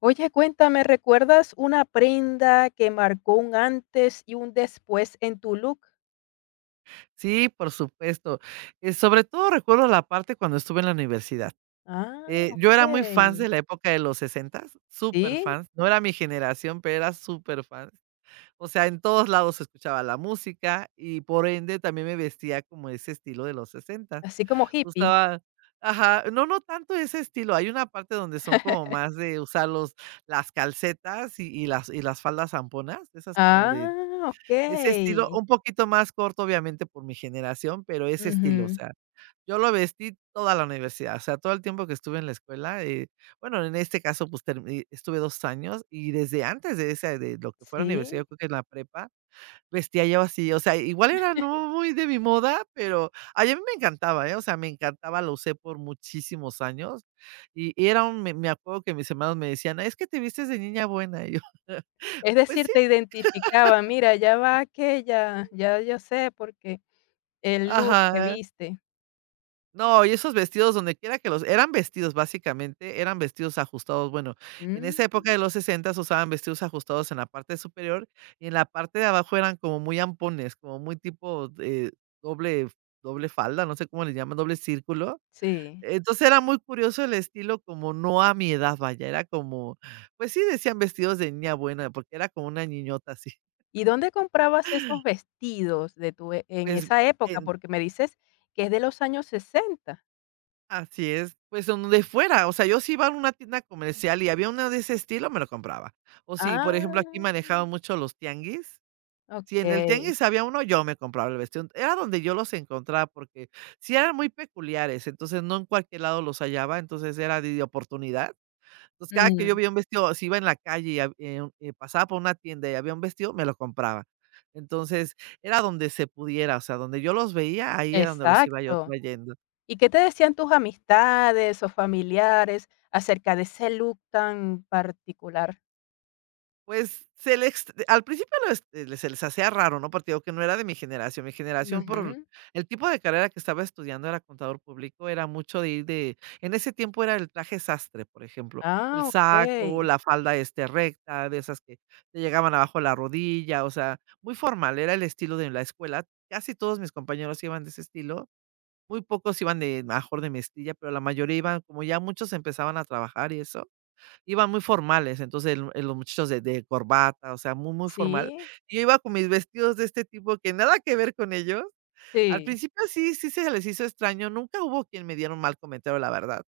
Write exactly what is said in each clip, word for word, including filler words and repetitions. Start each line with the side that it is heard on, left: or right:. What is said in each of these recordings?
left: Oye, cuéntame, ¿recuerdas una prenda que marcó un antes y un después en tu look?
right: Sí, por supuesto. Eh, sobre todo recuerdo la parte cuando estuve en la universidad.
left: Ah,
right: Eh, yo era muy fan
left: okey.
right: de la época de los sesentas,
left: Sí,
right: superfans. No era mi generación, pero era superfans. O sea, en todos lados se escuchaba la música y por ende también me vestía como ese estilo de los sesentas.
left: así como hippie.
right: Usaba, ajá, no, no tanto ese estilo. Hay una parte donde son como más de usar los, las calcetas y, y las, y las faldas zamponas, esas como
left: Ah,
right: ese estilo,
left: okey.
right: un poquito más corto, obviamente, por mi generación, pero ese estilo, o
left: Ujú.
right: sea, yo lo vestí toda la universidad, o sea, todo el tiempo que estuve en la escuela, eh, bueno, en este caso, pues, termi estuve dos años, y desde antes de esa de lo que fue la universidad,
left: Sí.
right: creo que en la prepa, vestía yo así, o sea, igual era no muy de mi moda, pero ay, a mí me encantaba, ¿eh? O sea, me encantaba, lo usé por muchísimos años, y y era un me me acuerdo que mis hermanos me decían: "Es que te vistes de niña buena", y yo:
left: Es
right: "Pues
left: decir,
right: sí".
left: te identificaba, mira, ya va aquella, ya yo sé porque el look que
right: Ajá.
left: viste.
right: No, y esos vestidos donde quiera que los eran vestidos, básicamente, eran vestidos ajustados. Bueno, en
left: Mm,
right: esa época de los sesenta usaban vestidos ajustados en la parte superior y en la parte de abajo eran como muy ampones, como muy tipo, eh, doble doble falda, no sé cómo les llaman, doble círculo.
left: sí.
right: Entonces, era muy curioso el estilo, como no a mi edad, vaya, era como, pues sí, decían vestidos de niña buena, porque era como una niñota así.
left: ¿Y dónde comprabas esos vestidos de tu e en
right: Pues,
left: esa época? Porque me dices que es de los años sesenta.
right: así es, pues, donde fuera, o sea, yo si iba a una tienda comercial y había una de ese estilo, me lo compraba. O si,
left: Ah.
right: por ejemplo, aquí manejaban mucho los tianguis, si en el
left: Okey,
right: tianguis había uno, yo me compraba el vestido. Era donde yo los encontraba, porque sí eran muy peculiares, entonces no en cualquier lado los hallaba, entonces era de de oportunidad. Entonces, cada que yo
left: mm,
right: veía un vestido, si iba en la calle y hab eh, eh, pasaba por una tienda y había un vestido, me lo compraba. Entonces, era donde se pudiera, o sea, donde yo los veía, ahí era donde los iba yo
left: exacto.
right: trayendo.
left: ¿Y qué te decían tus amistades o familiares acerca de ese look tan particular?
right: Pues, se les al principio lo es eh, le se les hacía raro, ¿no? Porque digo que no era de mi generación. Mi generación, por
left: Ujú.
right: el tipo de carrera que estaba estudiando, era contador público, era mucho de ir de en ese tiempo era el traje sastre, por ejemplo, el
left: Ah,
right: saco,
left: okey.
right: la falda, este, recta, de esas que te llegaban abajo la rodilla, o sea, muy formal, era el estilo de la escuela. Casi todos mis compañeros iban de ese estilo, muy pocos iban de mejor de mezclilla, pero la mayoría iban como ya muchos empezaban a trabajar y eso, iban muy formales, entonces el el los muchachos de de corbata, o sea, muy, muy formal.
left: Sí,
right: Yo iba con mis vestidos de este tipo que nada que ver con ellos. Al
left: sí.
right: principio sí, sí se les hizo extraño, nunca hubo quien me diera un mal comentario, la verdad.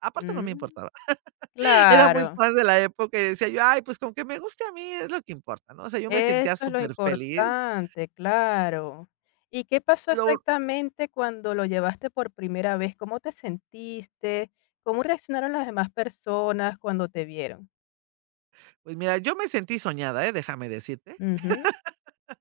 right: Aparte no me
left: Mm,
right: importaba. Era muy
left: claro,
right: fan de la época y decía yo: "Ay, pues con que me guste a mí es lo que importa", ¿no? O sea, yo me
left: eso
right: sentía
left: es lo
right: súper feliz.
left: importante, claro. ¿Y qué pasó
right: Lo
left: exactamente cuando lo llevaste por primera vez? ¿Cómo te sentiste? ¿Cómo reaccionaron las demás personas cuando te vieron?
right: pues mira, yo me sentí soñada, ¿eh? Déjame decirte,
left: Ujú,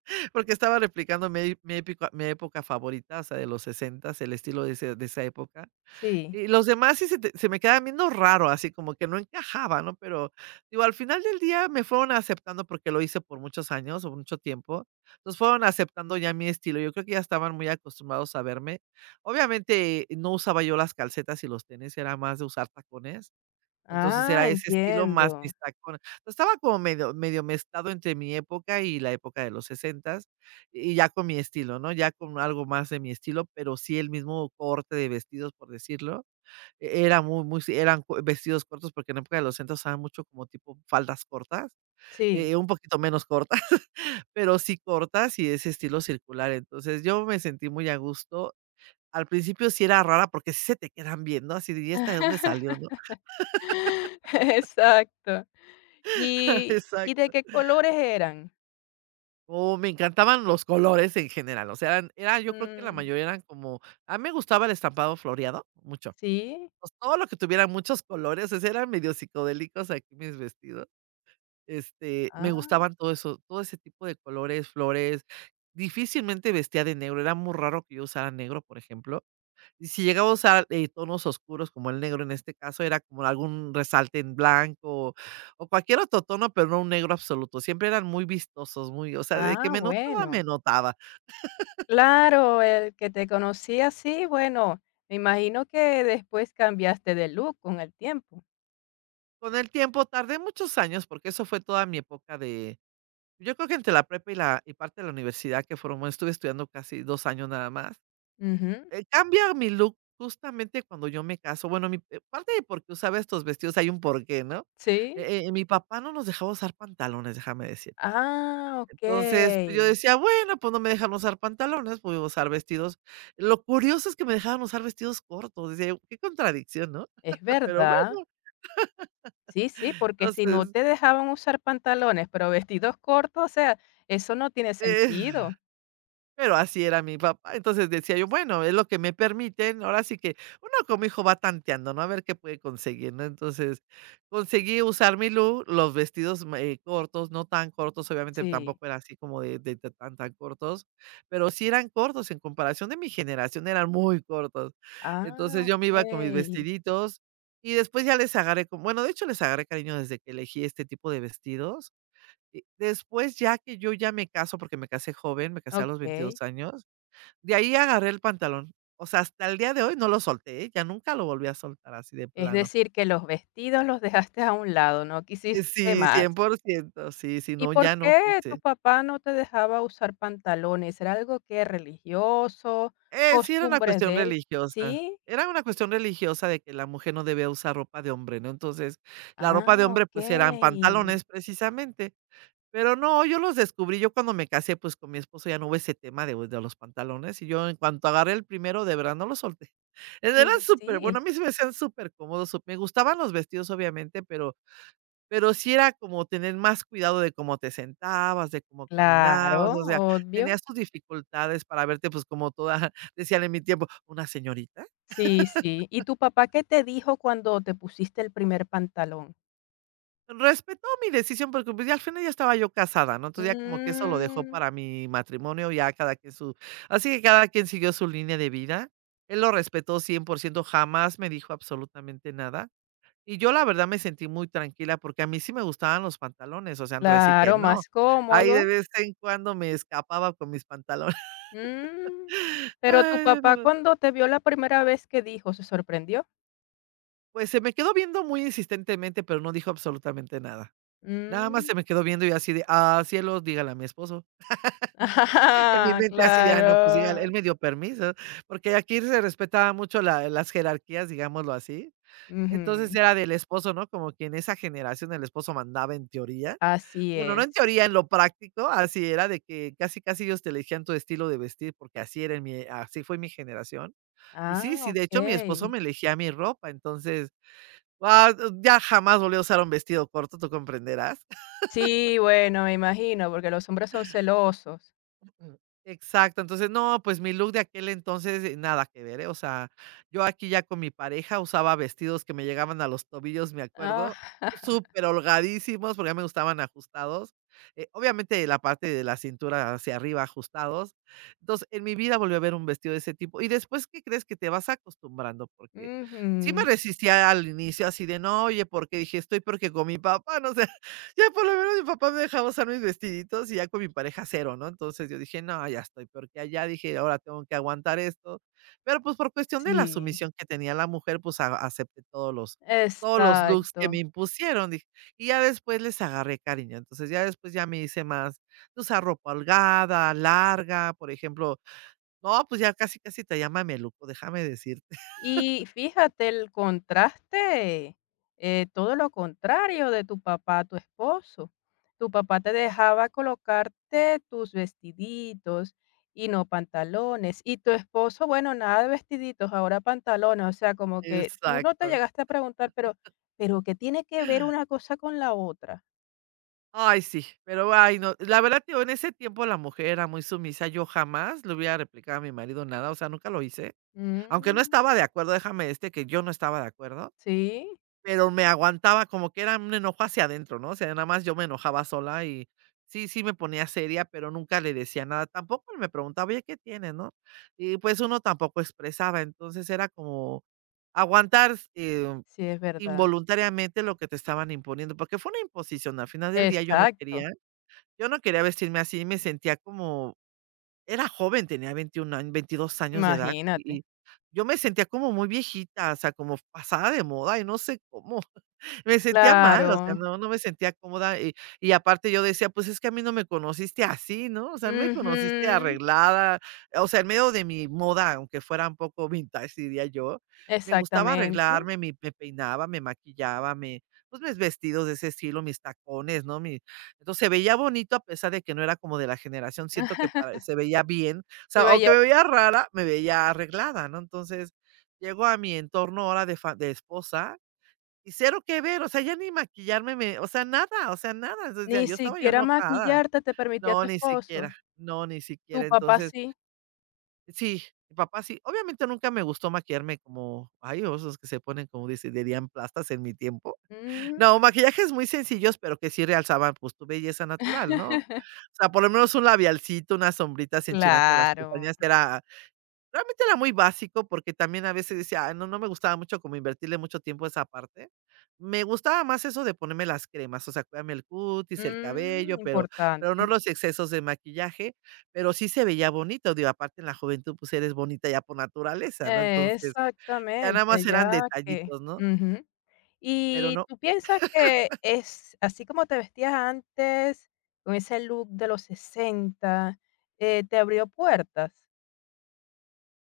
right: porque estaba replicando mi mi épica mi época favorita, o sea, de los sesenta, el estilo de ese de esa época.
left: sí.
right: Y los demás sí se te se me quedaban viendo raro, así como que no encajaba, ¿no? Pero, digo, al final del día me fueron aceptando porque lo hice por muchos años o mucho tiempo. Entonces, fueron aceptando ya mi estilo. Yo creo que ya estaban muy acostumbrados a verme. Obviamente, no usaba yo las calcetas y los tenis, era más de usar tacones. Entonces,
left: Ah,
right: era ese estilo más
left: entiendo.
right: mis tacones. Entonces, estaba como medio medio mezclado entre mi época y la época de los sesentas, y ya con mi estilo, ¿no? Ya con algo más de mi estilo, pero sí el mismo corte de vestidos, por decirlo e-, era muy, muy sí, eran co vestidos cortos, porque en la época de los centros usaban mucho como tipo faldas cortas,
left: Sí.
right: eh, un poquito menos cortas, pero sí cortas y de ese estilo circular. Entonces, yo me sentí muy a gusto. Al principio sí era rara, porque sí se te quedan viendo, así de: "¿Y esta de dónde salió?", ¿no?
left: Exacto. ¿Y y de
right: Exacto.
left: qué colores eran?
right: Oh, me encantaban los colores en general, o sea, eran era yo creo que la
left: Mm,
right: mayoría eran como a mí me gustaba el estampado floreado, mucho.
left: sí.
right: Pues, todo lo que tuviera muchos colores, o sea, eran medio psicodélicos aquí mis vestidos. Este,
left: Ah,
right: me gustaban todo eso, todo ese tipo de colores, flores. Difícilmente vestía de negro, era muy raro que yo usara negro, por ejemplo. Y si llegaba a usar, eh, tonos oscuros como el negro en este caso, era como algún resalte en blanco o cualquier otro tono, pero no un negro absoluto. Siempre eran muy vistosos, muy, o sea, de que
left: ah,
right: me notaba,
left: bueno.
right: me notaba.
left: Claro, el que te conocía sí. Bueno, me imagino que después cambiaste de look con el tiempo.
right: Con el tiempo tardé muchos años, porque eso fue toda mi época de yo creo que entre la prepa y la y parte de la universidad, que formó, estuve estudiando casi dos años nada más.
left: Ujú,
right: Eh, cambia mi look justamente cuando yo me caso. Bueno, mi eh, parte de por qué usaba estos vestidos, hay un porqué, ¿no?
left: sí.
right: Eh eh, mi papá no nos dejaba usar pantalones, déjame decir.
left: Ah, ok.
right: Entonces, pues, yo decía: "Bueno, pues, no me dejan usar pantalones, pues voy a usar vestidos". Lo curioso es que me dejaban usar vestidos cortos, decía yo: "Qué contradicción", ¿no?
left: Es
right: Pero bueno,
left: verdad. Sí, sí, porque si no
right: entonces,
left: te dejaban usar pantalones, pero vestidos cortos, o sea, eso no tiene
right: eh
left: sentido.
right: pero así era mi papá. Entonces decía yo, bueno, es lo que me permiten. Ahora sí que uno como hijo va tanteando, ¿no? A ver qué puede conseguir, ¿no? Entonces conseguí usar mi look, los vestidos ma- eh, cortos, no tan cortos, obviamente
left: Sí.
right: tampoco era así como de, de- de tan tan cortos, pero sí eran cortos en comparación de mi generación, eran muy cortos. Entonces
left: Ah,
right: yo me iba con mis
left: okey,
right: vestiditos y después ya les agarré, como- bueno, de hecho les agarré cariño desde que elegí este tipo de vestidos y después, ya que yo ya me caso, porque me casé joven, me casé a los
left: okey.
right: veintidós años, de ahí agarré el pantalón. O sea, hasta el día de hoy no lo solté, ¿eh? Ya nunca lo volví a soltar así de
left: Es
right: plano.
left: decir, que los vestidos los dejaste a un lado, no quisiste
right: Eh, sí, cien
left: más.
right: por ciento sí, sí,
left: ¿Y
right: no,
left: por
right: ya no
left: qué tu
right: quise.
left: papá no te dejaba usar pantalones? ¿Era algo que religioso,
right: Eh, sí era una
left: costumbres
right: cuestión
left: de él?
right: religiosa.
left: ¿Sí?
right: Era una cuestión religiosa de que la mujer no debía usar ropa de hombre, ¿no? Entonces, la
left: Ah,
right: ropa de hombre, pues,
left: okey.
right: eran pantalones precisamente. Pero no, yo los descubrí, yo cuando me casé, pues, con mi esposo ya no hubo ese tema de de los pantalones, y yo en cuanto agarré el primero, de verdad no lo solté.
left: Y
right: Eran súper
left: sí,
right: bueno, a mí se me hacían supercómodos, sup me gustaban los vestidos, obviamente, pero pero sí era como tener más cuidado de cómo te sentabas, de cómo
left: claro,
right: caminabas, o sea,
left: obvio.
right: tenías tus dificultades para verte, pues, como toda, decían en mi tiempo, una señorita.
left: Sí, sí. ¿Y tu papá qué te dijo cuando te pusiste el primer pantalón?
right: Respetó mi decisión porque, pues, ya al final ya estaba yo casada, ¿no? Entonces, ya como que eso lo dejó
left: Mm,
right: para mi matrimonio, ya cada quien su así que cada quien siguió su línea de vida. Él lo respetó cien por ciento, jamás me dijo absolutamente nada. Y yo, la verdad, me sentí muy tranquila porque a mí sí me gustaban los pantalones, o sea, no te decir que
left: claro,
right: no.
left: más
right: Ahí de
left: cómodo.
right: vez en cuando me escapaba con mis pantalones.
left: Mm, pero tu
right: Ay, no, no.
left: papá
right: No.
left: cuando te vio la primera vez, ¿qué dijo? ¿Se sorprendió?
right: Pues se me quedó viendo muy insistentemente, pero no dijo absolutamente nada. Nada más
left: Mm,
right: se me quedó viendo y así de: "Ah, cielos, dígale a mi esposo". En mi
left: Ah,
right: mente así de: "Ah, no, pues diga él
left: claro.
right: me dio permiso", porque aquí se respetaba mucho la las jerarquías, digámoslo así. Entonces,
left: Ujú,
right: era del esposo, ¿no? Como que en esa generación el esposo mandaba en teoría.
left: así
right: Bueno, no en
left: es.
right: teoría, en lo práctico, así era de que casi, casi ellos te elegían tu estilo de vestir, porque así era en mi así fue mi generación. Y sí,
left: Ah,
right: sí, de hecho, mi esposo
left: okey.
right: me elegía mi ropa, entonces, ah, ya jamás volví a usar un vestido corto, tú comprenderás.
left: Sí, bueno, me imagino, porque los hombres son celosos.
right: Ujú. Exacto, entonces, no, pues mi look de aquel entonces, eh, nada que ver, ¿eh? O sea, yo aquí ya con mi pareja usaba vestidos que me llegaban a los tobillos, me
left: Ah,
right: acuerdo, súper holgadísimos, porque a mí me gustaban ajustados. Eh, obviamente, la parte de la cintura hacia arriba ajustados. Entonces, en mi vida volvió a ver un vestido de ese tipo. Y después, ¿qué crees? Que te vas acostumbrando, porque sí me
left: ujú,
right: resistía al inicio así de, no, oye, porque dije, estoy porque con mi papá, no sé. Ya por lo menos mi papá me dejaba usar mis vestiditos y ya con mi pareja cero, ¿no? Entonces yo dije: "No, ya estoy peor que allá", dije: "Ahora tengo que aguantar esto". Pero, pues, por cuestión de la
left: sí,
right: sumisión que tenía la mujer, pues, a acepté todos los todos los looks que me
left: exacto.
right: impusieron, dije, y ya después les agarré cariño. Entonces, ya después ya me hice más de usar ropa holgada, larga, por ejemplo. No, pues, ya casi, casi te traía mameluco, déjame decirte.
left: Y fíjate el contraste, eh, todo lo contrario de tu papá, tu esposo. Tu papá te dejaba colocarte tus vestiditos y no pantalones. Y tu esposo, bueno, nada de vestiditos, ahora pantalones. O sea, como que tú no te
right: Exacto.
left: llegaste a preguntar, pero, pero ¿qué tiene que ver una cosa con la otra?
right: Ay, sí, pero ay, no. La verdad, tío, en ese tiempo la mujer era muy sumisa. Yo jamás le hubiera replicado a mi marido nada, o sea, nunca lo hice. Aunque no
left: Mm,
right: estaba de acuerdo, déjame este que yo no estaba de acuerdo,
left: sí,
right: pero me aguantaba, como que era un enojo hacia adentro, ¿no? O sea, nada más yo me enojaba sola y sí, sí me ponía seria, pero nunca le decía nada. Tampoco me preguntaba, oye, ¿qué tienes, no? Y pues uno tampoco expresaba, entonces era como aguantar eh,
left: sí, es verdad.
right: involuntariamente lo que te estaban imponiendo, porque fue una imposición. Al final del día yo no
left: Exacto,
right: quería. Yo no quería vestirme así, me sentía como era joven, tenía veintiún años, veintidós años de edad,
left: imagínate.
right: y yo me sentía como muy viejita, o sea, como pasada de moda, y no sé cómo. Me sentía mal, o sea,
left: Claro.
right: no, no me sentía cómoda, y y aparte yo decía: "Pues es que a mí no me conociste así, ¿no? O sea, me conociste
left: Ujú,
right: arreglada", o sea, en medio de mi moda, aunque fuera un poco vintage, diría yo. Me gustaba
left: exactamente.
right: arreglarme, mi me peinaba, me maquillaba, me pues mis vestidos de ese estilo, mis tacones, ¿no? Mi entonces, se veía bonito a pesar de que no era como de la generación, siento que para se veía bien, o
left: Y
right: sea,
left: vaya,
right: aunque me veía rara, me veía arreglada, ¿no? Entonces, llego a mi entorno ahora de fa de esposa y cero que ver, o sea, ya ni maquillarme me o sea, nada, o sea, nada, entonces ya
left: ni
right: yo estaba yo
left: siquiera
right: enojada.
left: maquillarte te permitía tu
right: No, ni
left: esposo,
right: siquiera, no, ni
left: tu
right: siquiera.
left: papá
right: Entonces,
left: sí.
right: sí, mi papá sí, obviamente nunca me gustó maquillarme como, ay, esos que se ponen, como dice, dirían plastas en mi tiempo.
left: Mm,
right: No, maquillajes muy sencillos, pero que sí realzaban, pues, tu belleza natural, ¿no? O sea, por lo menos un labialcito, unas sombritas, enchinarte las
left: claro,
right: pestañas, era realmente era muy básico, porque también a veces decía: "Ay, no, no me gustaba mucho como invertirle mucho tiempo a esa parte". Me gustaba más eso de ponerme las cremas, o sea, cuidarme el cutis, el
left: mm,
right: cabello, pero pero no
left: importante.
right: los excesos de maquillaje, pero sí se veía bonito, digo, aparte en la juventud, pues, eres bonita ya por naturaleza, ¿no?
left: Eh,
right: Entonces, ya nada más
left: Exactamente,
right: eran
left: ya que
right: detallitos, ¿no?
left: ujú.
right: Pero
left: ¿Y
right: no.
left: tú piensas que es así como te vestías antes, con ese look de los sesenta eh, te abrió puertas?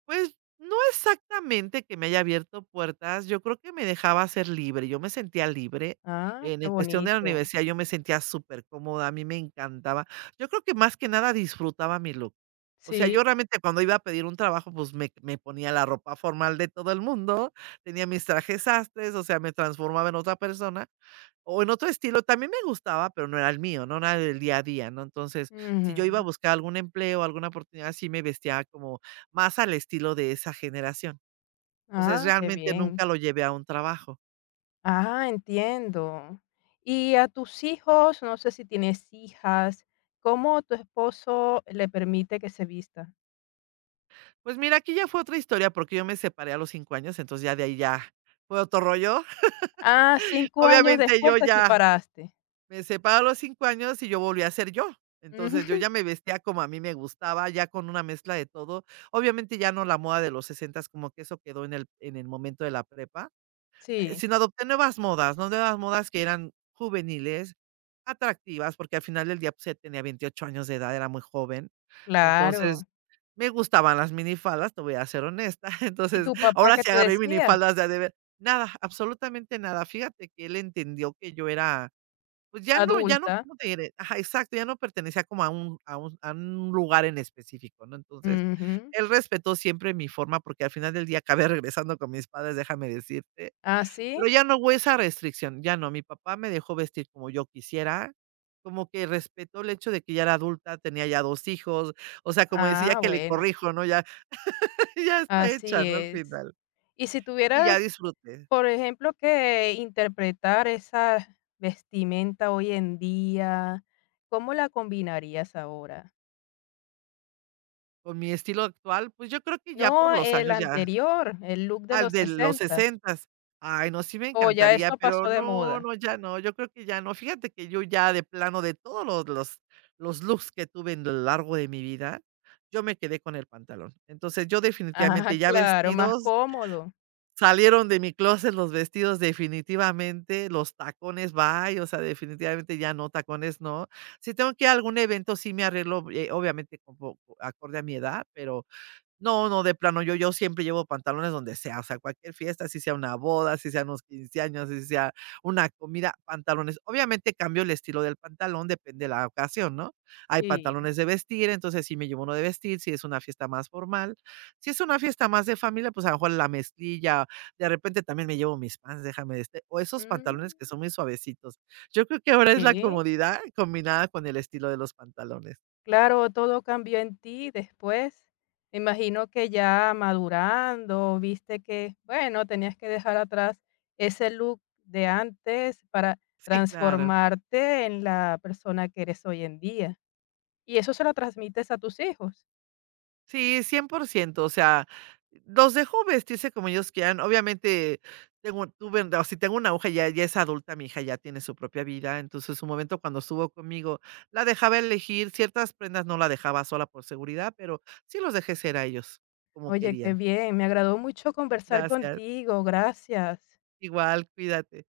right: Pues, no exactamente que me haya abierto puertas, yo creo que me dejaba ser libre, yo me sentía libre.
left: Ah,
right: En
left: qué
right: el cuestión de la
left: bonito.
right: universidad, yo me sentía súper cómoda. A mí me encantaba. Yo creo que más que nada disfrutaba mi look. O sea,
left: Sí.
right: yo realmente cuando iba a pedir un trabajo, pues, me me ponía la ropa formal de todo el mundo, tenía mis trajes sastres, o sea, me transformaba en otra persona, o en otro estilo, también me gustaba, pero no era el mío, no era del día a día, ¿no? Entonces, si yo iba a
left: Ujú.
right: buscar algún empleo, alguna oportunidad, sí me vestía como más al estilo de esa generación. Entonces,
left: Ah, qué
right: realmente
left: bien.
right: nunca lo llevé a un trabajo.
left: Ah, entiendo. Y a tus hijos, no sé si tienes hijas, ¿cómo tu esposo le permite que se vista?
right: Pues mira, aquí ya fue otra historia, porque yo me separé a los cinco años, entonces ya de ahí ya fue otro rollo.
left: Ah, cinco años
right: Obviamente,
left: después
right: yo
left: te
right: ya
left: separaste.
right: me separo a los cinco años y yo volví a ser yo. Entonces, yo
left: Ujú.
right: ya me vestía como a mí me gustaba, ya con una mezcla de todo. Obviamente, ya no la moda de los sesenta, como que eso quedó en el en el momento de la prepa. Eh,
left: Sí,
right: sino adopté nuevas modas, ¿no? Nuevas modas que eran juveniles, atractivas, porque al final del día, pues, ya tenía veintiocho años de edad, era muy joven. Entonces,
left: claro.
right: me gustaban las minifaldas, te voy a ser honesta.
left: ¿Y
right: Entonces,
left: tu papá
right: ahora
left: qué
right: sí
left: te
right: agarré
left: decía?
right: minifaldas de a de ver. Nada, absolutamente nada. Fíjate que él entendió que yo era, pues, ya no ya no,
left: Adulta.
right: ¿cómo te diré? Ajá, exacto, ya no pertenecía como a un a un a un lugar en específico, ¿no? Entonces,
left: Ujú.
right: él respetó siempre mi forma, porque al final del día acabé regresando con mis padres, déjame decirte.
left: ¿Ah,
right: Pero
left: sí?
right: ya no hubo esa restricción, ya no. Mi papá me dejó vestir como yo quisiera, como que respetó el hecho de que ya era adulta, tenía ya dos hijos, o sea, como decía
left: Ah,
right: que le
left: bueno,
right: corrijo, ¿no? Ya ya está hecha,
left: así
right: ¿no? Al
left: es.
right: final.
left: Y si
right: Y ya
left: tuvieras,
right: disfruté.
left: por ejemplo, que interpretar esa vestimenta hoy en día, ¿cómo la combinarías ahora?
right: Con mi estilo actual, pues, yo creo que ya por
left: No,
right: los
left: el
right: años ya
left: anterior, el look de
right: al
left: los
right: de los
left: sesenta.
right: sesentas. Ay, no, sí me
left: O ya
right: encantaría,
left: eso
right: pero
left: pasó de
right: no,
left: moda.
right: no, ya no, yo creo que ya no. Fíjate que yo ya de plano de todos los los los looks que tuve en lo largo de mi vida, yo me quedé con el pantalón. Entonces, yo
left: Ah,
right: definitivamente ya
left: claro, más
right: vestidos,
left: cómodo.
right: salieron de mi closet los vestidos definitivamente, los tacones bye, o sea, definitivamente ya no, tacones no. Si tengo que ir a algún evento, sí me arreglo, eh, obviamente como acorde a mi edad, pero no, no, de plano, yo yo siempre llevo pantalones donde sea, o sea, cualquier fiesta, si sea una boda, si sean unos quince años, si sea una comida, pantalones. Obviamente cambio el estilo del pantalón, depende de la ocasión, ¿no? Hay
left: Sí.
right: pantalones de vestir, entonces sí me llevo uno de vestir, si es una fiesta más formal. Si es una fiesta más de familia, pues a lo mejor la mezclilla, de repente también me llevo mis pants, déjame este, o esos
left: Mm,
right: pantalones que son muy suavecitos. Yo creo que ahora es la
left: sí,
right: comodidad combinada con el estilo de los pantalones.
left: claro, todo cambió en ti después. Me imagino que ya madurando, viste que, bueno, tenías que dejar atrás ese look de antes para
right: Sí, claro.
left: transformarte en la persona que eres hoy en día. Y eso se lo transmites a tus hijos.
right: Sí, cien por ciento. O sea, los dejo vestirse como ellos quieran. Obviamente, tengo tuve o si tengo una hija, ya ya es adulta, mi hija ya tiene su propia vida. Entonces, su momento cuando estuvo conmigo, la dejaba elegir ciertas prendas, no la dejaba sola por seguridad, pero sí los dejé ser a ellos como
left: Oye, qué
right: querían.
left: bien, me agradó mucho conversar
right: Gracias.
left: contigo, gracias.
right: Igual, cuídate.